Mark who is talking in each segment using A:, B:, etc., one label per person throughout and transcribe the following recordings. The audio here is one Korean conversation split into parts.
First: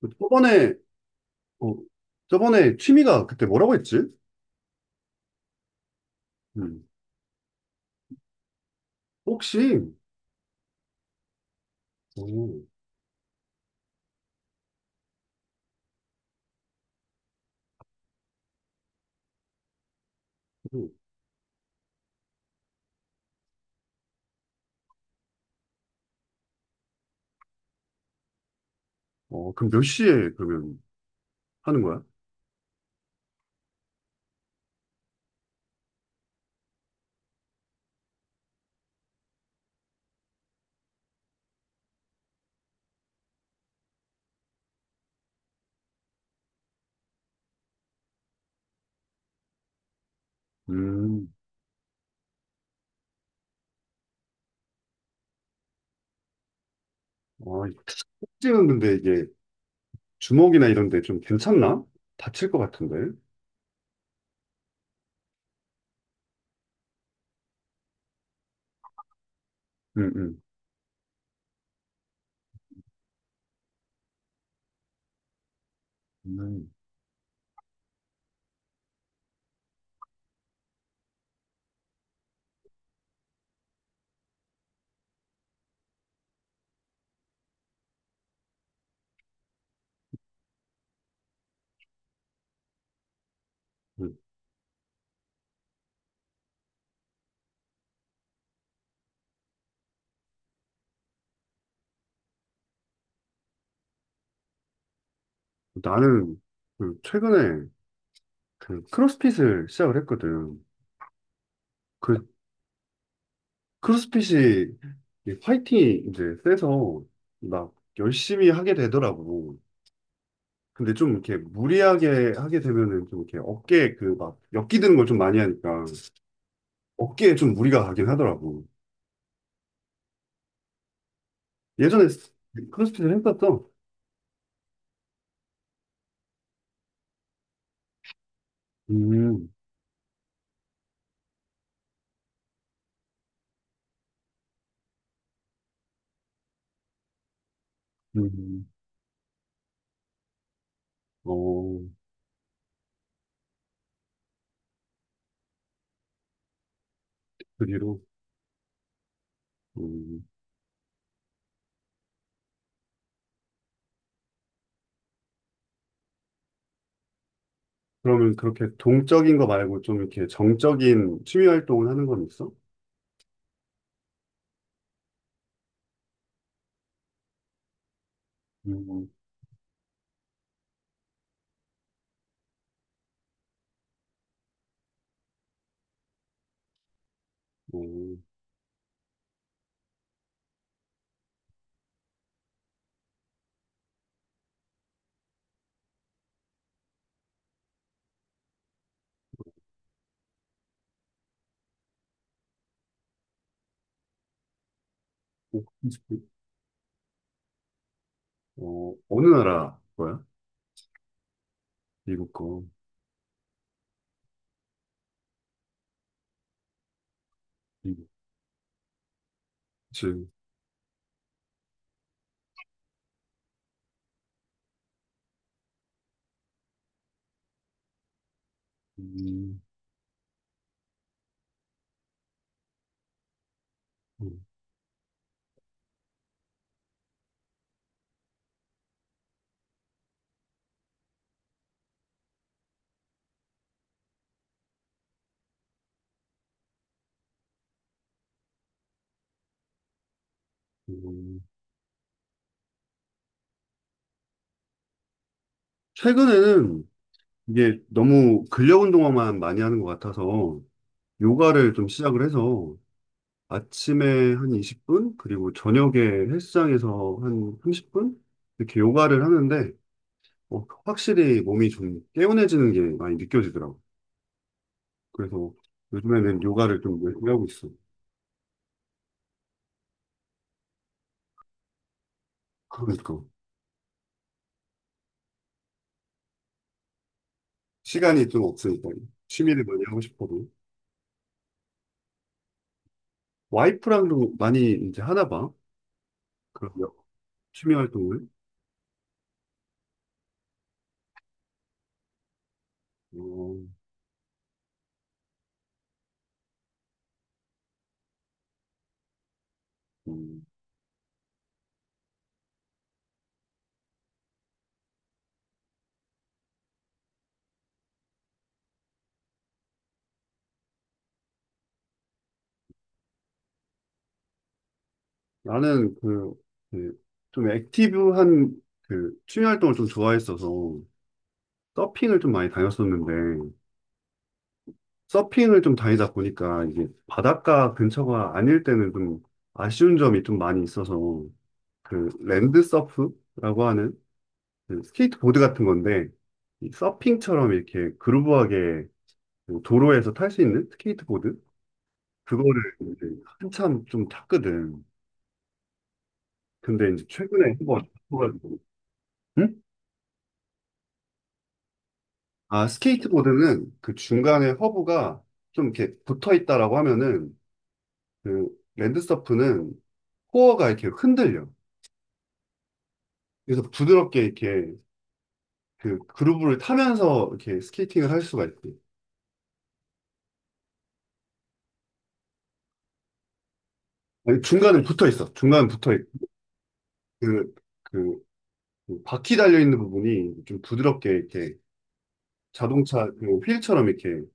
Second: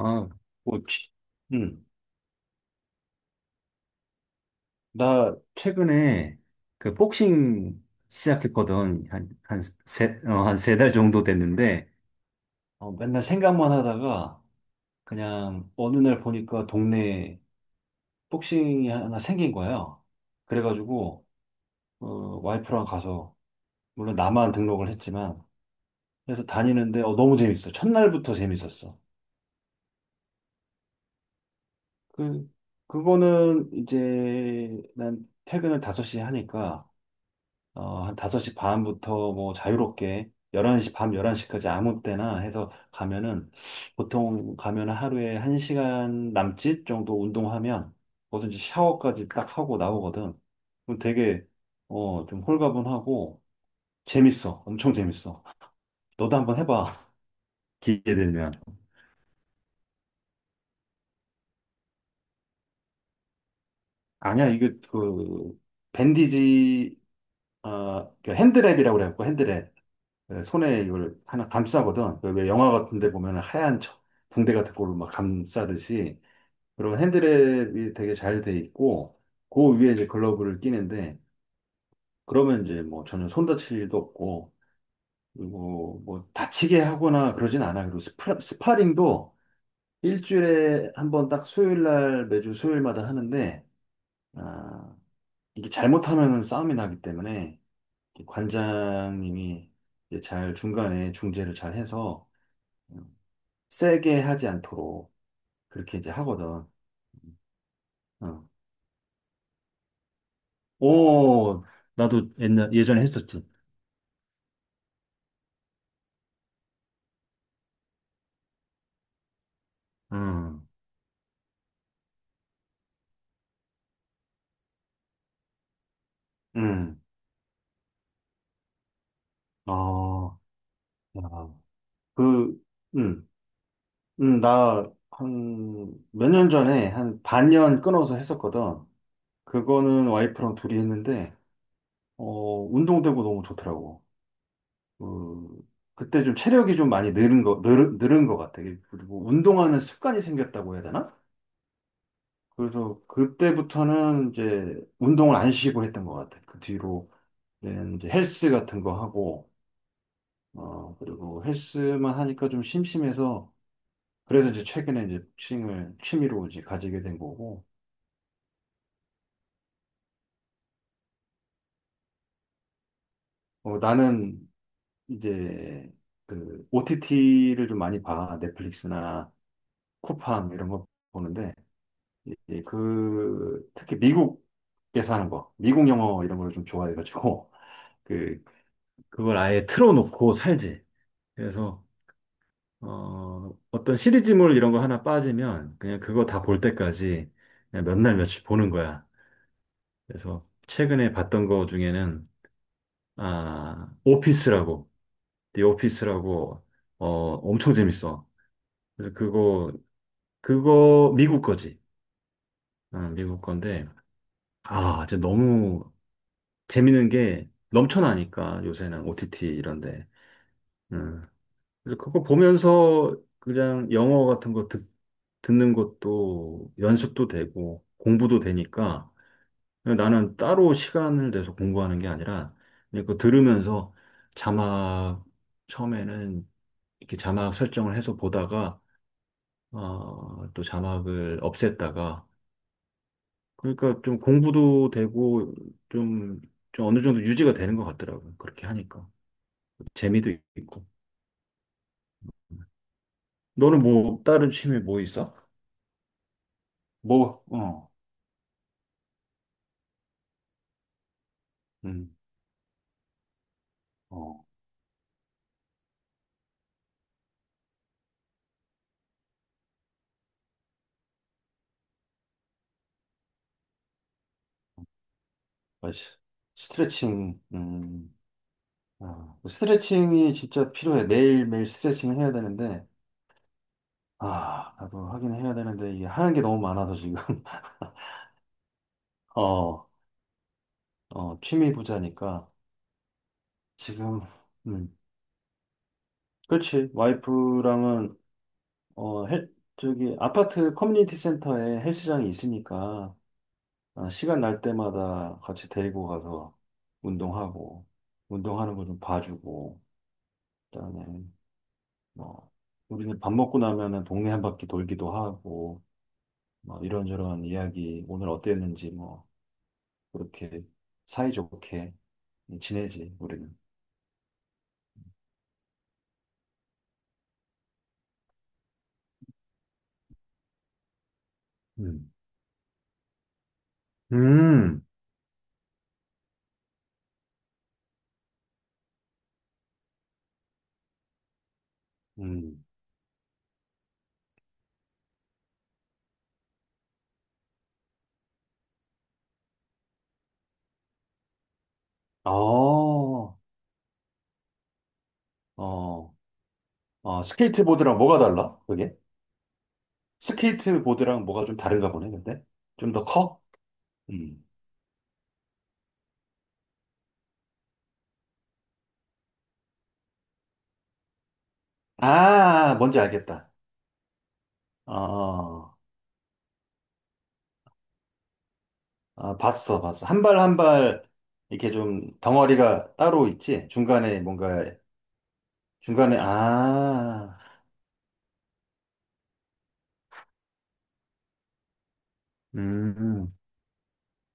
A: 그 저번에,
B: 뭐, 취-
A: 어,
B: 응.
A: 저번에 취미가 그때 뭐라고 했지?
B: 나 최근에
A: 음,
B: 그 복싱 시작했거든. 한, 한
A: 혹시,
B: 세, 어, 한 세 달 정도 됐는데,
A: 어,
B: 맨날 생각만 하다가 그냥 어느 날 보니까 동네에 복싱이 하나 생긴 거예요.
A: 그,
B: 그래가지고, 어, 와이프랑 가서, 물론 나만 등록을 했지만, 그래서 다니는데, 너무 재밌어. 첫날부터 재밌었어.
A: 그럼 몇 시에 그러면 하는 거야?
B: 그, 그거는 이제 난 퇴근을 5시에 하니까, 한 5시 반부터 뭐 자유롭게 11시, 밤 11시까지 아무 때나 해서 가면은 보통 가면 하루에 1시간 남짓 정도 운동하면 거기서 이제 샤워까지 딱 하고 나오거든. 그럼
A: 음,
B: 되게 좀 홀가분하고 재밌어. 엄청 재밌어. 너도 한번 해봐.
A: 아,
B: 기회 되면.
A: 복싱은 근데 이게 주먹이나 이런 데 좀 괜찮나? 다칠 것 같은데.
B: 아니야, 이게 밴디지 그 핸드랩이라고 그래갖고 핸드랩.
A: 음,
B: 예, 손에 이걸 하나 감싸거든. 그왜 영화 같은 데 보면 하얀 붕대 같은 걸로 막 감싸듯이.
A: 음.
B: 그면 핸드랩이 되게 잘 돼 있고, 그 위에 이제 글러브를 끼는데, 그러면 이제 뭐 전혀 손 다칠 일도 없고, 그리고 뭐 다치게 하거나 그러진 않아. 그리고 스파링도 일주일에 한번 딱 수요일 날, 매주 수요일마다 하는데,
A: 음.
B: 아, 이게 잘못하면 싸움이 나기 때문에 관장님이 이제 잘 중간에 중재를 잘 해서 세게 하지 않도록 그렇게 이제
A: 나는
B: 하거든.
A: 그 최근에
B: 어.
A: 그 크로스핏을 시작을 했거든.
B: 오,
A: 그
B: 나도 예전에 했었지.
A: 크로스핏이 이 파이팅이 이제 세서 막 열심히 하게 되더라고.
B: 음,
A: 근데 좀 이렇게 무리하게 하게 되면은 좀 이렇게 어깨에 그 막 엮기 드는 걸 좀 많이 하니까
B: 음,
A: 어깨에 좀 무리가 가긴 하더라고.
B: 어, 야,
A: 예전에
B: 그,
A: 크로스핏을
B: 음,
A: 했었어.
B: 나 한 몇 년 전에 한 반년 끊어서 했었거든.
A: 음,
B: 그거는 와이프랑 둘이 했는데, 운동되고 너무 좋더라고. 그, 그때 좀 체력이 좀 많이 늘은 것 같아.
A: 음,
B: 그리고 운동하는 습관이 생겼다고 해야 되나?
A: 어,
B: 그래서 그때부터는 이제 운동을 안 쉬고 했던 것 같아요. 그 뒤로는
A: 그 뒤로.
B: 이제 헬스 같은 거 하고,
A: 음.
B: 그리고 헬스만 하니까 좀 심심해서, 그래서 이제 최근에 이제 복싱을 취미로 이제 가지게 된 거고,
A: 그러면 그렇게 동적인 거 말고 좀 이렇게 정적인 취미 활동을 하는 건 있어?
B: 나는 이제 그 OTT를 좀 많이 봐.
A: 음,
B: 넷플릭스나 쿠팡 이런 거 보는데, 그, 특히 미국에서 하는 거, 미국 영어 이런 걸 좀 좋아해가지고,
A: 어,
B: 그, 그걸 아예 틀어놓고 살지. 그래서 어떤 시리즈물 이런 거 하나 빠지면 그냥 그거 다 볼 때까지 그냥 몇 날 며칠 보는 거야. 그래서 최근에 봤던 거 중에는 아, 오피스라고,
A: 어,
B: The 오피스라고 어, 엄청 재밌어. 그래서
A: 어느
B: 그거
A: 나라 거야?
B: 그거 미국 거지.
A: 미국 거.
B: 어, 미국 건데 아, 진짜 너무 재밌는 게
A: 미국.
B: 넘쳐나니까 요새는 OTT 이런데.
A: 그치.
B: 그래서 그거 보면서 그냥 영어 같은 거 듣, 듣는 것도 연습도 되고 공부도 되니까
A: 음,
B: 나는 따로 시간을 내서 공부하는 게 아니라 그냥 그거 들으면서
A: 음,
B: 자막 처음에는 이렇게 자막 설정을 해서 보다가 또 자막을 없앴다가 그러니까 좀 공부도 되고 좀, 좀 어느 정도 유지가 되는 것 같더라고요. 그렇게 하니까 재미도 있고.
A: 음.
B: 너는 뭐 다른 취미 뭐 있어?
A: 최근에는
B: 뭐,
A: 이게
B: 어.
A: 너무 근력 운동만 많이 하는 것 같아서 요가를 좀
B: 음,
A: 시작을 해서 아침에
B: 어,
A: 한 20분 그리고 저녁에 헬스장에서 한 30분 이렇게 요가를 하는데 어, 확실히 몸이 좀 개운해지는 게 많이 느껴지더라고. 그래서
B: 맞아.
A: 요즘에는 요가를 좀 열심히
B: 스트레칭,
A: 하고 있어.
B: 아, 뭐 스트레칭이 진짜 필요해. 매일매일 스트레칭을 해야 되는데,
A: 그러니까
B: 아, 나도 하긴 해야 되는데, 이게 하는 게 너무 많아서 지금,
A: 시간이 좀 없으니까 취미를 많이
B: 어,
A: 하고 싶어도
B: 어, 취미 부자니까, 지금,
A: 와이프랑도 많이
B: 음,
A: 이제 하나 봐. 그런
B: 그렇지.
A: 취미
B: 와이프랑은,
A: 활동을.
B: 아파트 커뮤니티 센터에 헬스장이 있으니까,
A: 어,
B: 아, 시간 날 때마다 같이 데리고 가서 운동하고, 운동하는 거 좀 봐주고,
A: 음.
B: 그다음에 뭐, 우리는 밥 먹고 나면은 동네 한 바퀴 돌기도 하고, 뭐, 이런저런 이야기, 오늘 어땠는지, 뭐, 그렇게 사이좋게 지내지, 우리는.
A: 나는 그, 좀 액티브한 그 취미 활동을 좀 좋아했어서
B: 음.
A: 서핑을 좀 많이 다녔었는데
B: 음,
A: 서핑을 좀 다니다 보니까 이게 바닷가 근처가 아닐 때는 좀 아쉬운 점이 좀 많이 있어서 그 랜드
B: 음.
A: 서프라고 하는 그 스케이트보드 같은 건데 이 서핑처럼 이렇게 그루브하게 그 도로에서 탈 수 있는 스케이트보드
B: 아,
A: 그거를 이제
B: 어,
A: 한참 좀 탔거든.
B: 어,
A: 근데 이제 최근에 한번
B: 스케이트보드랑
A: 타
B: 뭐가
A: 가지고
B: 달라? 그게? 스케이트보드랑 뭐가 좀 다른가 보네, 근데?
A: 아,
B: 좀 더 커?
A: 스케이트보드는 그
B: 음.
A: 중간에 허브가 좀 이렇게 붙어 있다라고 하면은 그 랜드서프는 코어가 이렇게 흔들려.
B: 아, 뭔지 알겠다.
A: 그래서 부드럽게 이렇게
B: 어,
A: 그 그루브를 타면서 이렇게 스케이팅을 할 수가 있지.
B: 아, 봤어, 봤어. 한 발 한 발, 이렇게 좀 덩어리가 따로 있지? 중간에
A: 아니,
B: 뭔가
A: 중간은 붙어 있어. 중간은 붙어 있고.
B: 중간에, 아,
A: 그, 그, 그 바퀴 달려 있는 부분이 좀 부드럽게 이렇게 자동차
B: 음,
A: 그 휠처럼 이렇게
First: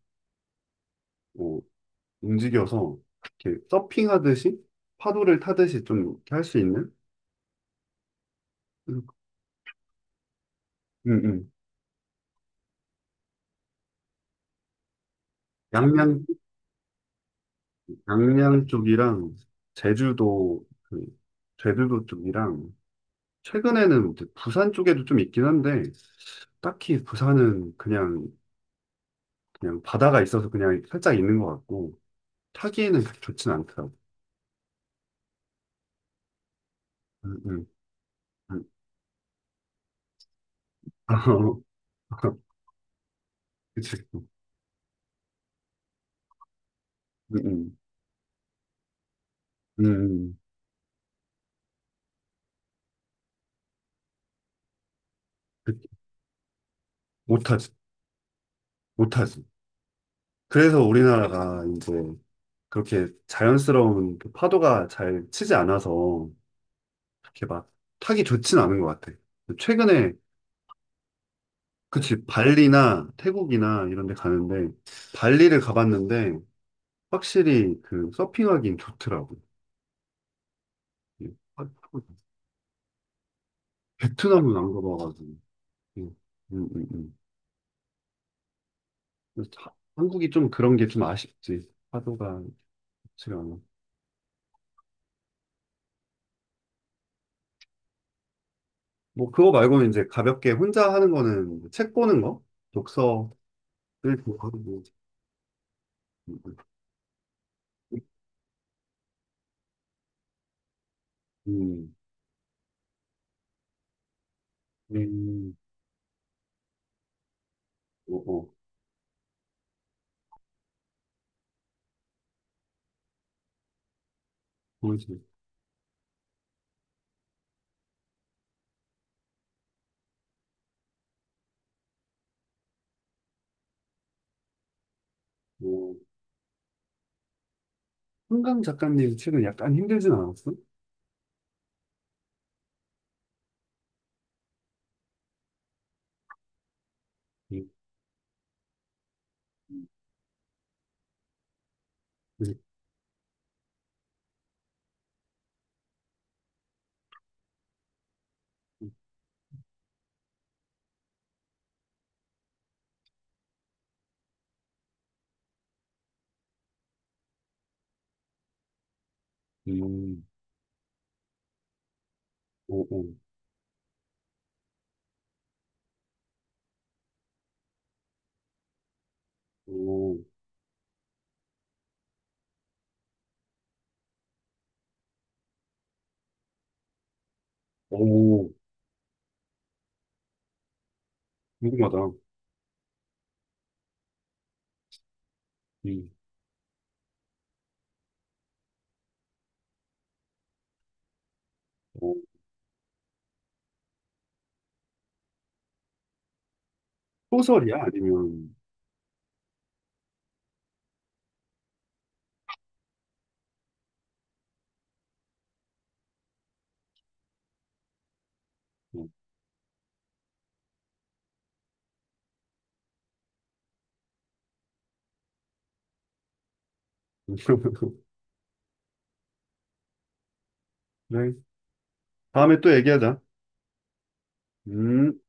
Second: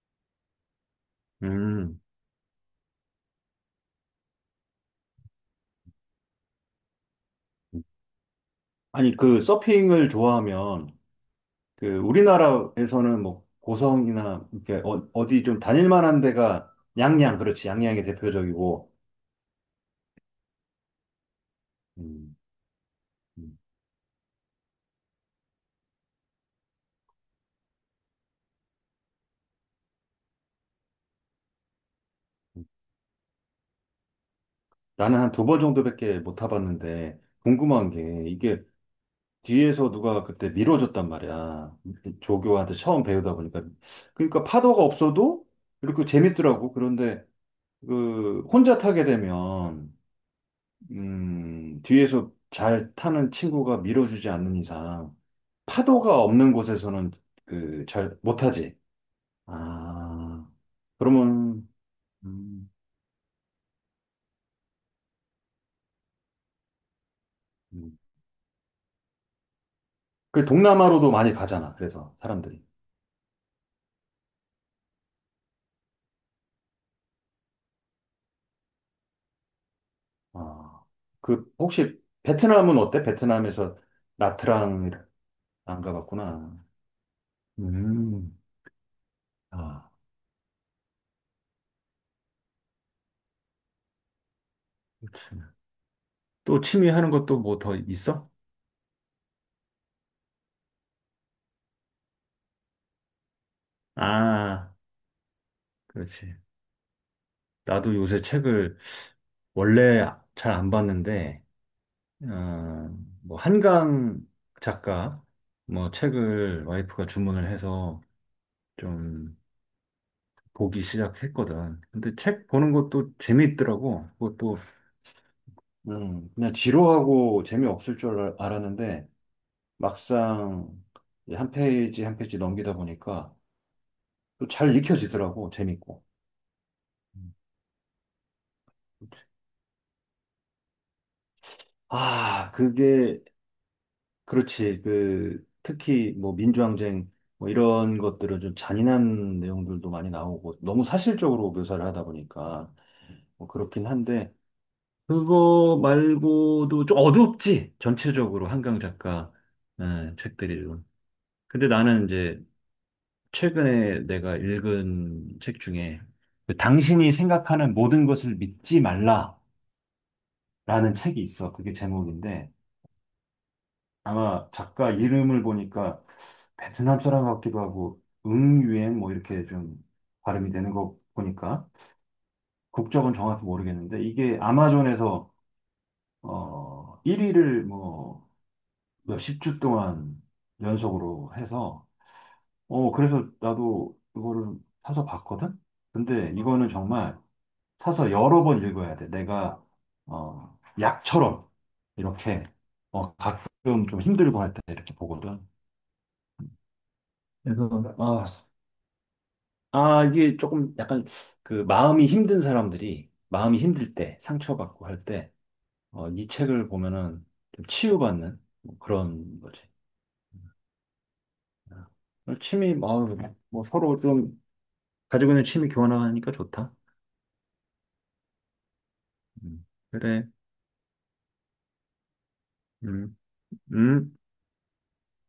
A: 뭐
B: 음.
A: 움직여서 이렇게 서핑하듯이 파도를 타듯이 좀 할 수 있는?
B: 아니,
A: 응,
B: 그 서핑을 좋아하면,
A: 응, 응.
B: 그 우리나라에서는 뭐 고성이나 이렇게 어, 어디 좀 다닐만한
A: 양양
B: 데가 양양, 그렇지. 양양이
A: 양양
B: 대표적이고.
A: 쪽이랑 제주도 그 제주도
B: 음,
A: 쪽이랑
B: 음,
A: 최근에는 이제 부산 쪽에도 좀 있긴 한데 딱히 부산은 그냥 그냥 바다가 있어서 그냥 살짝 있는 것 같고
B: 음.
A: 타기에는 그렇게 좋진 않더라고.
B: 나는 한 두 번 정도밖에 못 타봤는데,
A: 음, 음,
B: 궁금한 게, 이게
A: 음.
B: 뒤에서 누가 그때 밀어줬단 말이야. 조교한테 처음 배우다 보니까.
A: 그치.
B: 그러니까 파도가 없어도 이렇게 재밌더라고. 그런데
A: 음, 음,
B: 그 혼자 타게 되면,
A: 음.
B: 뒤에서 잘 타는 친구가 밀어주지 않는 이상
A: 그-
B: 파도가 없는 곳에서는 그
A: 못하지,
B: 잘 못하지.
A: 못하지.
B: 아,
A: 그래서 우리나라가
B: 그러면
A: 이제
B: 음,
A: 그렇게 자연스러운 그 파도가 잘 치지 않아서 이렇게 막
B: 음.
A: 타기 좋진 않은 것 같아. 최근에
B: 그 동남아로도 많이 가잖아. 그래서
A: 그치,
B: 사람들이.
A: 발리나 태국이나 이런 데 가는데, 발리를 가봤는데, 확실히 그 서핑하기엔 좋더라고.
B: 아,
A: 예.
B: 그
A: 아,
B: 혹시 베트남은 어때? 베트남에서
A: 베트남은 안
B: 나트랑
A: 가봐가지고.
B: 안
A: 예.
B: 가봤구나.
A: 음, 음.
B: 음,
A: 그래서
B: 아,
A: 한국이 좀 그런 게 좀 아쉽지. 파도가 좋지가 않아.
B: 참. 또 취미 하는 것도 뭐 더 있어?
A: 뭐, 그거 말고는 이제 가볍게 혼자 하는 거는 책 보는 거? 독서를 보고 하
B: 아,
A: 음,
B: 그렇지. 나도 요새 책을 원래 잘 안 봤는데.
A: 음,
B: 어, 뭐 한강
A: 음,
B: 작가
A: 음.
B: 뭐 책을 와이프가 주문을 해서
A: 어, 어,
B: 좀 보기 시작했거든. 근데 책 보는 것도 재미있더라고. 그것도
A: 그지
B: 그냥 지루하고 재미없을 줄 알- 알았는데 막상 이한 페이지 한 페이지 넘기다 보니까 또 잘 읽혀지더라고.
A: 뭐,
B: 재밌고. 음.
A: 한강 작가님 책은 약간 힘들진 않았어?
B: 아, 그게 그렇지. 그 특히 뭐 민주항쟁 뭐
A: 예.
B: 이런 것들은 좀 잔인한 내용들도 많이 나오고 너무 사실적으로 묘사를 하다
A: 음,
B: 보니까 뭐 그렇긴 한데 그거 말고도 좀 어둡지. 전체적으로 한강 작가 예, 책들이 좀. 근데 나는 이제 최근에 내가 읽은 책 중에 그 당신이 생각하는 모든 것을 믿지 말라라는
A: 음.
B: 책이 있어. 그게 제목인데
A: 오, 오,
B: 아마 작가 이름을 보니까 베트남 사람 같기도 하고 응유엔 뭐 이렇게 좀
A: 오,
B: 발음이 되는 거 보니까 국적은 정확히 모르겠는데 이게 아마존에서 어 1위를 뭐
A: 오,
B: 몇십 주 동안 연속으로 해서
A: 궁금하다.
B: 어 그래서 나도 이거를 사서 봤거든.
A: 음,
B: 근데 이거는 정말 사서 여러 번 읽어야 돼. 내가 어 약처럼
A: 어,
B: 이렇게 어 가끔 좀 힘들고 할 때 이렇게 보거든. 그래서
A: 소설이야?
B: 아
A: 아니면,
B: 아, 이게 조금 약간 그 마음이 힘든 사람들이 마음이 힘들 때, 상처받고 할 때, 어, 이 책을 보면은 좀 치유받는 뭐
A: 어.
B: 그런 거지. 아, 오늘 취미, 어, 뭐뭐 서로 좀 가지고 있는 취미 교환하니까 좋다. 음, 그래.
A: 네. 다음에 또
B: 음,
A: 얘기하자.
B: 음.
A: 음.